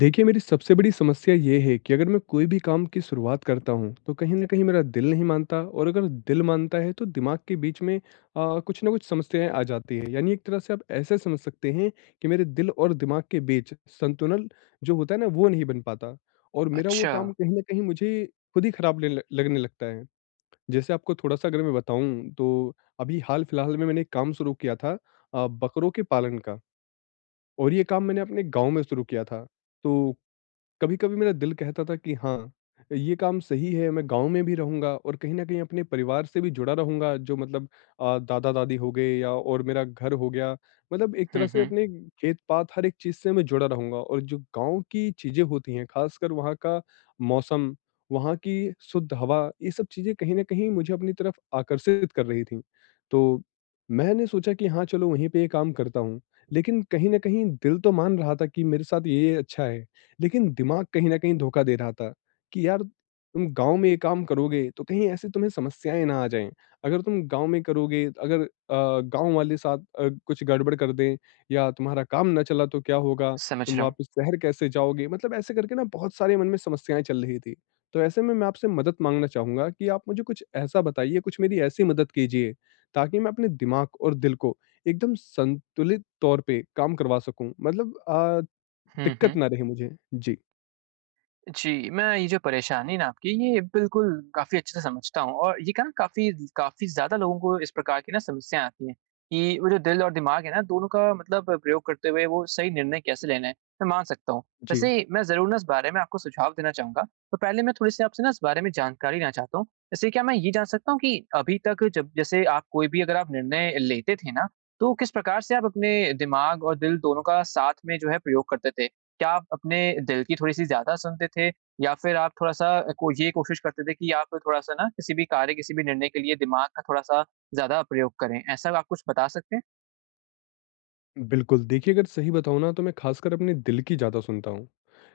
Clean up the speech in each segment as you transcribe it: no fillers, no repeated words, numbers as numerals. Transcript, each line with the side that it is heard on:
left: देखिए, मेरी सबसे बड़ी समस्या ये है कि अगर मैं कोई भी काम की शुरुआत करता हूँ, तो कहीं न कहीं मेरा दिल नहीं मानता और अगर दिल मानता है, तो दिमाग के बीच में कुछ ना कुछ समस्याएँ आ जाती हैं। यानी एक तरह से आप ऐसे समझ सकते हैं कि मेरे दिल और दिमाग के बीच संतुलन जो होता है ना, वो नहीं बन पाता और मेरा वो
right: अच्छा।
left: काम कहीं न कहीं मुझे खुद ही खराब ल लगने लगता है। जैसे आपको थोड़ा-सा अगर मैं बताऊँ, तो अभी हाल-फिलहाल में मैंने एक काम शुरू किया था बकरों के पालन का और ये काम मैंने अपने गाँव में शुरू किया था। तो कभी-कभी मेरा दिल कहता था कि हाँ, ये काम सही है, मैं गाँव में भी रहूँगा और कहीं न कहीं अपने परिवार से भी जुड़ा रहूँगा, जो मतलब दादा-दादी हो गए या और मेरा घर हो गया। मतलब एक
right: हुँ,
left: तरह से
right: हुँ।
left: अपने खेत-पात हर एक चीज़ से मैं जुड़ा रहूँगा और जो गाँव की चीज़ें होती हैं, खासकर वहाँ का मौसम, वहाँ की शुद्ध हवा, ये सब चीज़ें कहीं न कहीं मुझे अपनी तरफ आकर्षित कर रही थीं। तो मैंने सोचा कि हाँ, चलो वहीं पे ये काम करता हूँ, लेकिन कहीं न कहीं दिल तो मान रहा था कि मेरे साथ ये अच्छा है। लेकिन दिमाग कहीं न कहीं धोखा दे रहा था कि यार तुम गाँव में ये काम करोगे तो कहीं ऐसी तुम्हें समस्याएँ ना आ जाएँ। अगर तुम गाँव में करोगे अगर गाँव वाले साथ कुछ गड़बड़ कर दें या तुम्हारा काम ना चला तो क्या होगा?
right: समझ
left: तुम
right: रहा हूँ।
left: वापस शहर कैसे जाओगे? मतलब ऐसे करके ना बहुत सारे मन में समस्याएँ चल रही थी। तो ऐसे में मैं आपसे मदद माँगना चाहूँगा कि आप मुझे कुछ ऐसा बताइए, कुछ मेरी ऐसी मदद कीजिए ताकि मैं अपने दिमाग और दिल को एकदम संतुलित तौर पे काम करवा सकूँ। मतलब
right: हुँ,
left: दिक्कत
right: हुँ।
left: ना रहे मुझे। जी।
right: जी, मैं ये जो परेशानी ना आपकी ये बिल्कुल काफ़ी अच्छे से समझता हूँ और ये क्या ना काफ़ी काफ़ी ज़्यादा लोगों को इस प्रकार की ना समस्याएँ आती हैं, कि वो जो दिल और दिमाग है ना दोनों का मतलब प्रयोग करते हुए वो सही निर्णय कैसे लेना है, मैं मान सकता हूँ।
left: जी,
right: वैसे मैं ज़रूर ना इस बारे में आपको सुझाव देना चाहूँगा, तो पहले मैं थोड़ी-सी आपसे ना इस बारे में जानकारी लेना चाहता हूँ। जैसे क्या मैं ये जान सकता हूँ कि अभी तक जब जैसे आप कोई भी अगर आप निर्णय लेते थे ना, तो किस प्रकार से आप अपने दिमाग और दिल दोनों का साथ में जो है प्रयोग करते थे? क्या आप अपने दिल की थोड़ी-सी ज़्यादा सुनते थे या फिर आप थोड़ा-सा को ये कोशिश करते थे कि आप थोड़ा-सा ना किसी भी कार्य, किसी भी निर्णय के लिए दिमाग का थोड़ा-सा ज़्यादा प्रयोग करें? ऐसा आप कुछ बता सकते हैं?
left: बिल्कुल। देखिए, अगर सही बताऊँ ना, तो मैं ख़ासकर अपने दिल की ज़्यादा सुनता हूँ।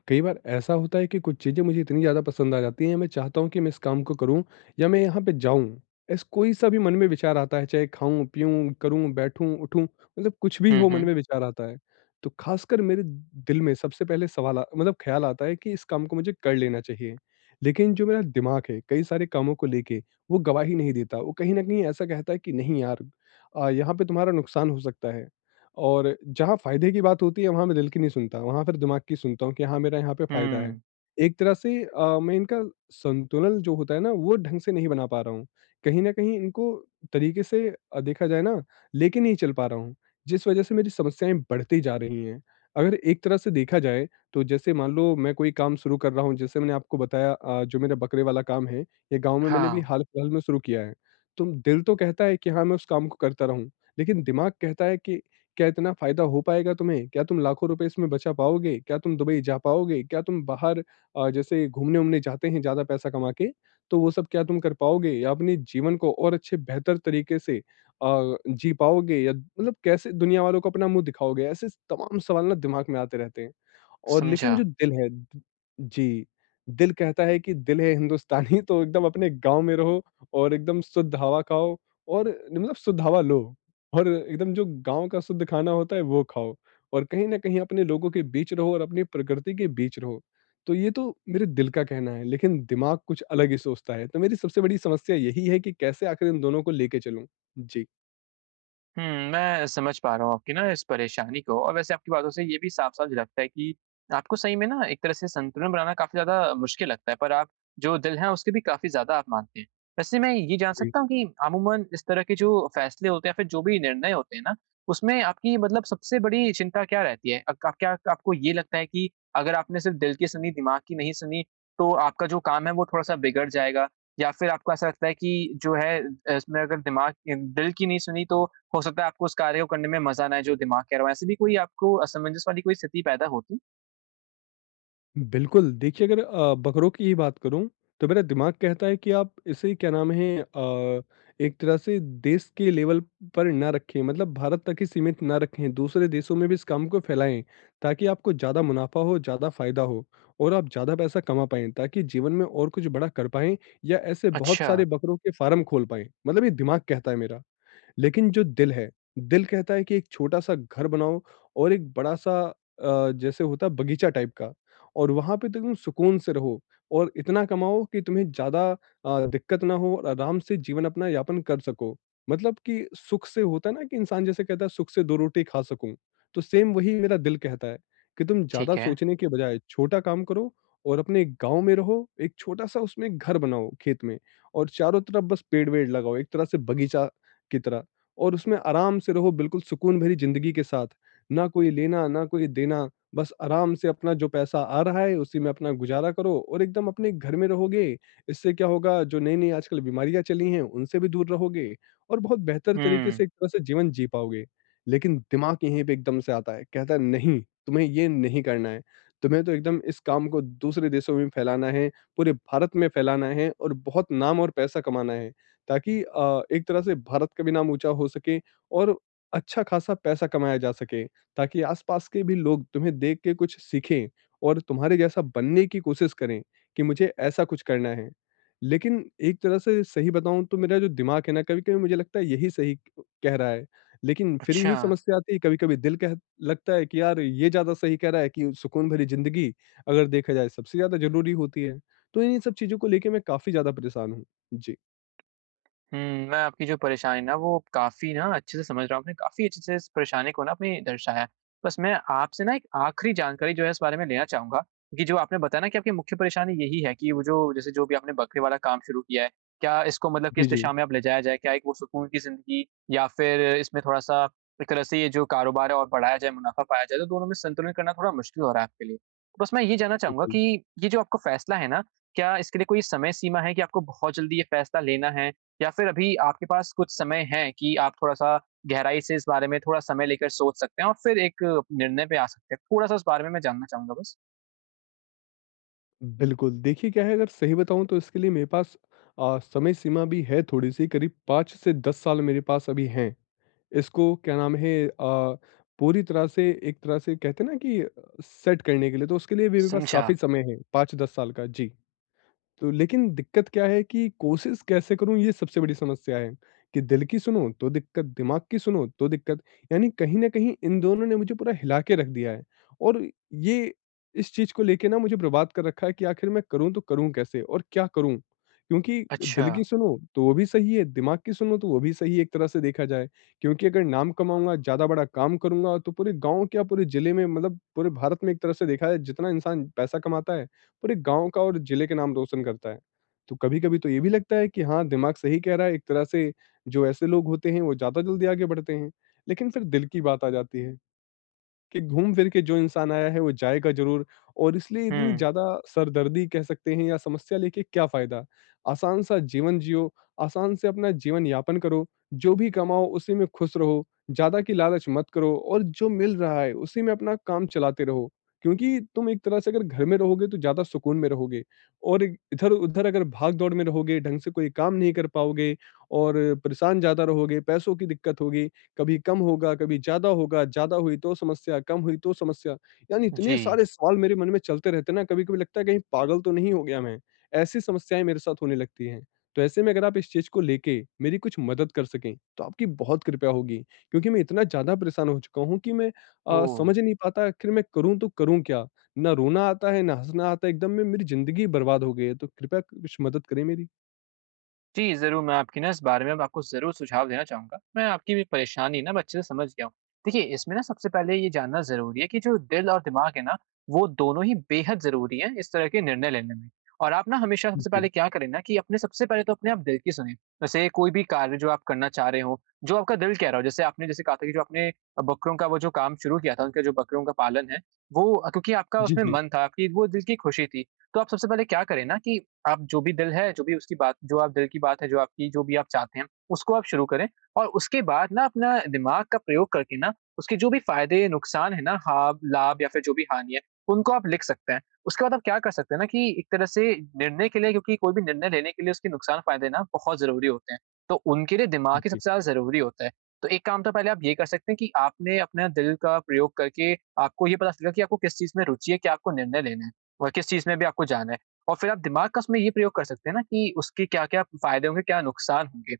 left: कई बार ऐसा होता है कि कुछ चीज़ें मुझे इतनी ज़्यादा पसंद आ जाती हैं, मैं चाहता हूँ कि मैं इस काम को करूँ या मैं यहाँ पे जाऊँ। ऐस कोई-सा भी मन में विचार आता है, चाहे खाऊँ, पीऊँ, करूँ, बैठूँ, उठूँ, मतलब कुछ भी
right: हुँ,
left: हो मन
right: हुँ।
left: में विचार आता है। तो ख़ासकर मेरे दिल में सबसे पहले सवाल आ मतलब ख़्याल आता है कि इस काम को मुझे कर लेना चाहिए। लेकिन जो मेरा दिमाग है, कई सारे कामों को लेके, वो गवाही नहीं देता। वो कहीं न कहीं ऐसा कहता है कि नहीं यार यहाँ पे तुम्हारा नुकसान हो सकता है। और जहाँ फ़ायदे की बात होती है वहाँ मैं दिल की नहीं सुनता, वहाँ फिर दिमाग की सुनता हूँ कि हाँ, मेरा यहाँ पे फ़ायदा है।
right: हुँ।
left: एक तरह से मैं इनका संतुलन जो होता है ना वो ढंग से नहीं बना पा रहा हूँ। कहीं न कहीं इनको तरीके से देखा जाए ना लेके नहीं चल पा रहा हूँ, जिस वज़ह से मेरी समस्याएँ बढ़ती जा रही हैं। अगर एक तरह से देखा जाए तो जैसे मान लो मैं कोई काम शुरू कर रहा हूँ, जैसे मैंने आपको बताया जो मेरा बकरे वाला काम है, ये गाँव में मैंने भी
right: हाँ,
left: हाल-फिलहाल में शुरू किया है। तो दिल तो कहता है कि हाँ, मैं उस काम को करता रहूँ, लेकिन दिमाग कहता है कि क्या इतना फ़ायदा हो पाएगा तुम्हें? क्या तुम लाखों रुपए इसमें बचा पाओगे? क्या तुम दुबई जा पाओगे? क्या तुम बाहर जैसे घूमने-वूमने जाते हैं ज़्यादा पैसा कमा के, तो वो सब क्या तुम कर पाओगे? या अपने जीवन को और अच्छे बेहतर तरीके से जी पाओगे या मतलब कैसे दुनिया वालों को अपना मुँह दिखाओगे? ऐसे तमाम सवाल ना दिमाग में आते रहते हैं। और लेकिन
right: समझा।
left: जो दिल है जी, दिल कहता है कि दिल है हिंदुस्तानी तो एकदम अपने गाँव में रहो और एकदम शुद्ध हवा खाओ और मतलब शुद्ध हवा लो और एकदम जो गाँव का शुद्ध खाना होता है वो खाओ और कहीं न कहीं अपने लोगों के बीच रहो और अपनी प्रकृति के बीच रहो। तो ये तो मेरे दिल का कहना है, लेकिन दिमाग कुछ अलग ही सोचता है। तो मेरी सबसे बड़ी समस्या यही है कि कैसे आखिर इन दोनों को लेके चलूँ? जी।
right: हुँ, मैं समझ पा रहा हूँ आपकी ना इस परेशानी को और वैसे आपकी बातों से ये भी साफ-साफ लगता है कि आपको सही में ना एक तरह से संतुलन बनाना काफ़ी ज़्यादा मुश्किल लगता है, पर आप जो दिल है उसकी भी काफ़ी ज़्यादा आप मानते हैं। वैसे मैं ये जान
left: जी
right: सकता हूँ कि अमूमन इस तरह के जो फैसले होते हैं या फिर जो भी निर्णय होते हैं ना, उसमें आपकी मतलब सबसे बड़ी चिंता क्या रहती है? अक आप क्या आपको ये लगता है कि अगर आपने सिर्फ दिल की सुनी, दिमाग की नहीं सुनी, तो आपका जो काम है वो थोड़ा-सा बिगड़ जाएगा या फिर आपको ऐसा लगता है कि जो है इसमें अगर दिमाग दिल की नहीं सुनी तो हो सकता है आपको उस कार्य को करने में मज़ा ना आए जो दिमाग कह रहा हो। ऐसी भी कोई आपको असमंजस वाली कोई स्थिति पैदा होती?
left: बिल्कुल, देखिए अगर बकरों की ही बात करूँ, तो मेरा दिमाग कहता है कि आप इसे क्या नाम है एक तरह से देश के लेवल पर ना रखें, मतलब भारत तक ही सीमित ना रखें, दूसरे देशों में भी इस काम को फैलाएँ, ताकि आपको ज़्यादा मुनाफ़ा हो, ज़्यादा फ़ायदा हो और आप ज़्यादा पैसा कमा पाएँ, ताकि जीवन में और कुछ बड़ा कर पाएँ या ऐसे बहुत
right: अच्छा,
left: सारे बकरों के फ़ार्म खोल पाएँ, मतलब ये दिमाग कहता है मेरा। लेकिन जो दिल है, दिल कहता है कि एक छोटा-सा घर बनाओ और एक बड़ा-सा जैसे होता है बगीचा टाइप का और वहाँ पे तो तुम सुकून से रहो और इतना कमाओ कि तुम्हें ज़्यादा दिक्कत ना हो और आराम से जीवन अपना यापन कर सको। मतलब कि सुख से होता है ना कि इंसान जैसे कहता है सुख से 2 रोटी खा सकूँ, तो सेम वही मेरा दिल कहता है कि तुम
right: ठीक
left: ज़्यादा
right: है।
left: सोचने के बजाय छोटा काम करो और अपने गाँव में रहो, एक छोटा-सा उसमें घर बनाओ खेत में और चारों तरफ बस पेड़-वेड़ लगाओ, एक तरह से बगीचा की तरह। और उसमें आराम से रहो बिल्कुल सुकून भरी ज़िंदगी के साथ। ना कोई लेना, ना कोई देना, बस आराम से अपना जो पैसा आ रहा है उसी में अपना गुज़ारा करो और एकदम अपने घर में रहोगे। इससे क्या होगा जो नई-नई आजकल बीमारियाँ चली हैं उनसे भी दूर रहोगे और बहुत बेहतर तरीके
right: हुँ,
left: से एक तरह से जीवन जी पाओगे। लेकिन दिमाग यहीं पे एकदम से आता है, कहता है नहीं, तुम्हें ये नहीं करना है। तुम्हें तो एकदम इस काम को दूसरे देशों में फैलाना है, पूरे भारत में फैलाना है और बहुत नाम और पैसा कमाना है। ताकि एक तरह से भारत का भी नाम ऊँचा हो सके और अच्छा खासा पैसा कमाया जा सके, ताकि आस-पास के भी लोग तुम्हें देख के कुछ सीखें और तुम्हारे जैसा बनने की कोशिश करें कि मुझे ऐसा कुछ करना है। लेकिन एक तरह से सही बताऊँ तो मेरा जो दिमाग है ना कभी-कभी मुझे लगता है यही सही कह रहा है, लेकिन फिर
right: अच्छा।
left: यही समस्या आती है कभी-कभी दिल कह लगता है कि यार ये ज़्यादा सही कह रहा है कि सुकून भरी ज़िंदगी अगर देखा जाए सबसे ज़्यादा ज़रूरी होती है। तो इन्हीं सब चीज़ों को लेके मैं काफ़ी ज़्यादा परेशान हूँ। जी।
right: हुँ, मैं आपकी जो परेशानी ना वो काफ़ी ना अच्छे से समझ रहा हूँ। आपने काफ़ी अच्छे से इस परेशानी को ना आपने दर्शाया है। बस मैं आपसे ना एक आखिरी जानकारी जो है इस बारे में लेना चाहूँगा कि जो आपने बताया ना कि आपकी मुख्य परेशानी यही है कि वो जो जैसे जो भी आपने बकरे वाला काम शुरू किया है, क्या इसको मतलब
left: जी,
right: किस
left: जी।
right: दिशा में आप ले जाया जाए? क्या एक वो सुकून की ज़िंदगी या फिर इसमें थोड़ा-सा एक तरह से ये जो कारोबार है और बढ़ाया जाए, मुनाफ़ा पाया जाए? तो दोनों में संतुलन करना थोड़ा मुश्किल हो रहा है आपके लिए। बस मैं ये जानना चाहूँगा
left: बिल्कुल,
right: कि ये जो आपका फ़ैसला है ना, क्या इसके लिए कोई समय सीमा है कि आपको बहुत जल्दी ये फ़ैसला लेना है या फिर अभी आपके पास कुछ समय है कि आप थोड़ा-सा गहराई से इस बारे में थोड़ा समय लेकर सोच सकते हैं और फिर एक निर्णय पे आ सकते हैं? थोड़ा-सा उस बारे में मैं जानना चाहूँगा बस।
left: बिल्कुल। देखिए क्या है अगर सही बताऊँ तो इसके लिए मेरे पास समय सीमा भी है थोड़ी-सी करीब 5 से 10 साल मेरे पास अभी हैं। इसको क्या नाम है पूरी तरह से एक तरह से कहते हैं ना कि सेट करने के लिए तो उसके लिए भी मेरे पास
right: समझा।
left: काफ़ी समय है, 5-10 साल का। जी। तो लेकिन दिक्कत क्या है कि कोशिश कैसे करूँ ये सबसे बड़ी समस्या है, कि दिल की सुनो तो दिक्कत, दिमाग की सुनो तो दिक्कत, यानी कहीं न कहीं इन दोनों ने मुझे पूरा हिला के रख दिया है। और ये इस चीज़ को लेके ना मुझे बर्बाद कर रखा है कि आखिर मैं करूँ तो करूँ कैसे और क्या करूँ? क्योंकि
right: अच्छा।
left: दिल की सुनो तो वो भी सही है, दिमाग की सुनो तो वो भी सही है एक तरह से देखा जाए। क्योंकि अगर नाम कमाऊँगा, ज़्यादा बड़ा काम करूँगा तो पूरे गाँव क्या पूरे ज़िले में मतलब पूरे भारत में एक तरह से देखा जाए जितना इंसान पैसा कमाता है पूरे गाँव का और जिले के नाम रोशन करता है। तो कभी-कभी तो ये भी लगता है कि हाँ, दिमाग सही कह रहा है एक तरह से जो ऐसे लोग होते हैं वो ज़्यादा जल्दी आगे बढ़ते हैं। लेकिन फिर दिल की बात आ जाती है। कि घूम फिर के जो इंसान आया है वो जाएगा ज़रूर और इसलिए इतनी
right: हुँ।
left: ज़्यादा सरदर्दी कह सकते हैं या समस्या लेके क्या फ़ायदा? आसान सा जीवन जियो, आसान से अपना जीवन यापन करो, जो भी कमाओ उसी में खुश रहो, ज़्यादा की लालच मत करो और जो मिल रहा है उसी में अपना काम चलाते रहो। क्योंकि तुम एक तरह से अगर घर में रहोगे तो ज़्यादा सुकून में रहोगे और इधर-उधर अगर भाग-दौड़ में रहोगे, ढंग से कोई काम नहीं कर पाओगे और परेशान ज़्यादा रहोगे, पैसों की दिक्कत होगी। कभी कम होगा, कभी ज़्यादा होगा, ज़्यादा हुई तो समस्या, कम हुई तो समस्या। यानी
right: जी।
left: इतने सारे सवाल मेरे मन में चलते रहते हैं ना, कभी-कभी लगता है कहीं पागल तो नहीं हो गया मैं? ऐसी समस्याएँ मेरे साथ होने लगती हैं। तो ऐसे में अगर आप इस चीज़ को लेके मेरी कुछ मदद कर सकें, तो आपकी बहुत कृपया होगी। क्योंकि मैं इतना ज़्यादा परेशान हो चुका हूँ कि मैं
right: ओह!
left: समझ नहीं पाता आखिर मैं करूँ तो करूँ क्या? ना रोना आता है, ना हँसना आता है, एकदम में मेरी ज़िंदगी बर्बाद हो गई है। तो कृपया कुछ मदद करें मेरी।
right: जी, ज़रूर मैं आपकी ना इस बारे में अब आपको ज़रूर सुझाव देना चाहूँगा। मैं आपकी भी परेशानी ना अब अच्छे से समझ गया हूँ। देखिए, इसमें ना सबसे पहले ये जानना ज़रूरी है कि जो दिल और दिमाग है ना, वो दोनों ही बेहद ज़रूरी हैं इस तरह के निर्णय लेने में। और आप ना हमेशा सबसे पहले
left: जी।
right: क्या करें ना कि अपने सबसे पहले तो अपने आप दिल की सुनें। वैसे कोई भी कार्य जो आप करना चाह रहे हो, जो आपका दिल कह रहा हो, जैसे आपने जैसे कहा था कि जो आपने बकरों का वो जो काम शुरू किया था, उनका जो बकरियों का पालन है, वो क्योंकि आपका
left: जी,
right: उसमें
left: जी।
right: मन था, आपकी वो दिल की खुशी थी। तो आप सबसे पहले क्या करें ना कि आप जो भी दिल है, जो भी उसकी बात जो आप दिल की बात है, जो आपकी जो भी आप चाहते हैं, उसको आप शुरू करें और उसके बाद ना अपना दिमाग का प्रयोग करके ना, उसके जो भी फ़ायदे, नुकसान है ना, हाब लाभ या फिर जो भी हानि है, उनको आप लिख सकते हैं। उसके बाद आप क्या कर सकते हैं ना कि एक तरह से निर्णय के लिए क्योंकि कोई भी निर्णय लेने के लिए उसके नुकसान-फ़ायदे ना बहुत ज़रूरी होते हैं, तो उनके लिए दिमाग ही
left: जी।
right: सबसे ज़्यादा ज़रूरी होता है। तो एक काम तो पहले आप ये कर सकते हैं कि आपने अपना दिल का प्रयोग करके आपको ये पता चलेगा कि आपको किस चीज़ में रुचि है, कि आपको निर्णय लेना है। और किस चीज़ में भी आपको जाना है। और फिर आप दिमाग का उसमें ये प्रयोग कर सकते हैं ना कि उसके क्या-क्या फ़ायदे होंगे, क्या नुकसान होंगे।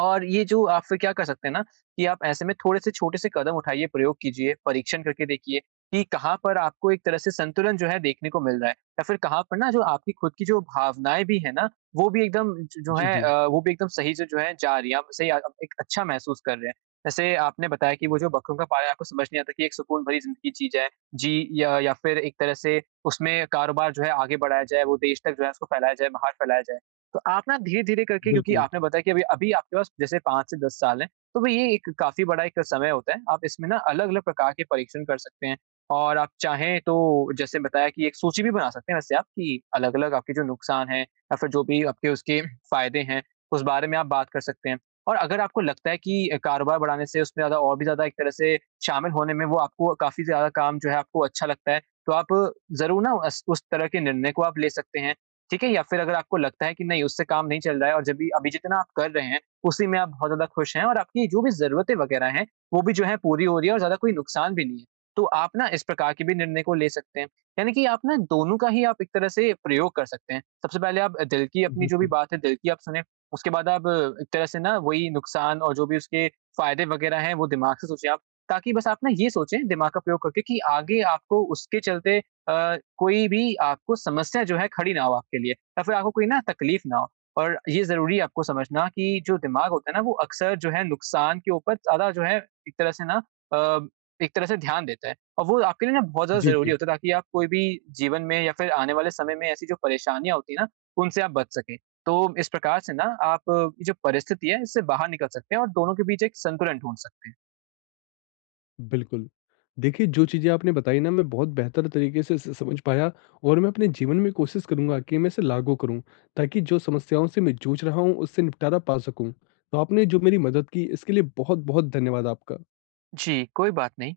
right: और ये जो आप फिर क्या कर सकते हैं ना कि आप ऐसे में थोड़े-से छोटे-से कदम उठाइए, प्रयोग कीजिए, परीक्षण करके देखिए कि कहाँ पर आपको एक तरह से संतुलन जो है देखने को मिल रहा है या फिर कहाँ पर ना जो आपकी खुद की जो भावनाएँ भी हैं ना, वो भी एकदम ज जो
left: जी,
right: है,
left: जी।
right: वो भी एकदम सही से जो है जा रही है, आप एक अच्छा महसूस कर रहे हैं। जैसे आपने बताया कि वो जो बकरियों का पालन आपको समझ नहीं आता कि एक सुकून भरी ज़िंदगी जी जाए, जी, या फिर एक तरह से उसमें कारोबार जो है आगे बढ़ाया जाए, वो देश तक जो है उसको फैलाया जाए, बाहर फैलाया जाए। तो आप ना धीरे-धीरे करके क्योंकि
left: बिल्कुल,
right: आपने बताया कि अभी अभी आपके पास जैसे 5 से 10 साल हैं, तो वो ये एक काफ़ी बड़ा एक समय होता है। आप इसमें ना अलग-अलग प्रकार के परीक्षण कर सकते हैं और आप चाहें तो जैसे बताया कि एक सूची भी बना सकते हैं वैसे आप कि अलग-अलग आपके जो नुकसान हैं या फिर जो भी आपके उसके फ़ायदे हैं, उस बारे में आप बात कर सकते हैं। और अगर आपको लगता है कि कारोबार बढ़ाने से उसमें ज़्यादा और भी ज़्यादा एक तरह से शामिल होने में वो आपको काफ़ी ज़्यादा काम जो है आपको अच्छा लगता है, तो आप ज़रूर ना अस उस तरह के निर्णय को आप ले सकते हैं। ठीक है? या फिर अगर आपको लगता है कि नहीं उससे काम नहीं चल रहा है और जब भी अभी जितना आप कर रहे हैं, उसी में आप बहुत ज़्यादा खुश हैं और आपकी जो भी ज़रूरतें वग़ैरह हैं, वो भी जो है पूरी हो रही है और ज़्यादा कोई नुकसान भी नहीं है। तो आप ना इस प्रकार के भी निर्णय को ले सकते हैं। यानी कि आप ना दोनों का ही आप एक तरह से प्रयोग कर सकते हैं। सबसे पहले आप दिल की अपनी जो भी
left: बिल्कुल।
right: बात है, दिल की आप सुनें। उसके बाद आप एक तरह से ना वही नुकसान और जो भी उसके फ़ायदे वग़ैरह हैं, वो दिमाग से सोचें आप। ताकि बस आप ना ये सोचें दिमाग का प्रयोग करके कि आगे आपको उसके चलते कोई भी आपको समस्या जो है खड़ी ना हो आपके लिए या फिर आपको कोई ना तकलीफ ना हो। और ये ज़रूरी है आपको समझना कि जो दिमाग होता है ना वो अक्सर जो है नुकसान के ऊपर ज़्यादा जो है एक तरह से ना अ, एक तरह से ध्यान देता है। और वो आपके लिए ना बहुत ज़्यादा
left: जी,
right: ज़रूरी
left: जी।
right: होता है ताकि आप कोई भी जीवन में या फिर आने वाले समय में ऐसी जो परेशानियाँ होती हैं ना, उनसे आप बच सकें। तो इस प्रकार से ना आप ये जो परिस्थिति है इससे बाहर निकल सकते हैं और दोनों के बीच एक संतुलन ढूँढ सकते हैं।
left: बिल्कुल। देखिए, जो चीज़ें आपने बताई ना मैं बहुत बेहतर तरीके से स समझ पाया और मैं अपने जीवन में कोशिश करूँगा कि मैं इसे लागू करूँ, ताकि जो समस्याओं से मैं जूझ रहा हूँ उससे निपटारा पा सकूँ। तो आपने जो मेरी मदद की इसके लिए बहुत-बहुत धन्यवाद आपका।
right: जी, कोई बात नहीं।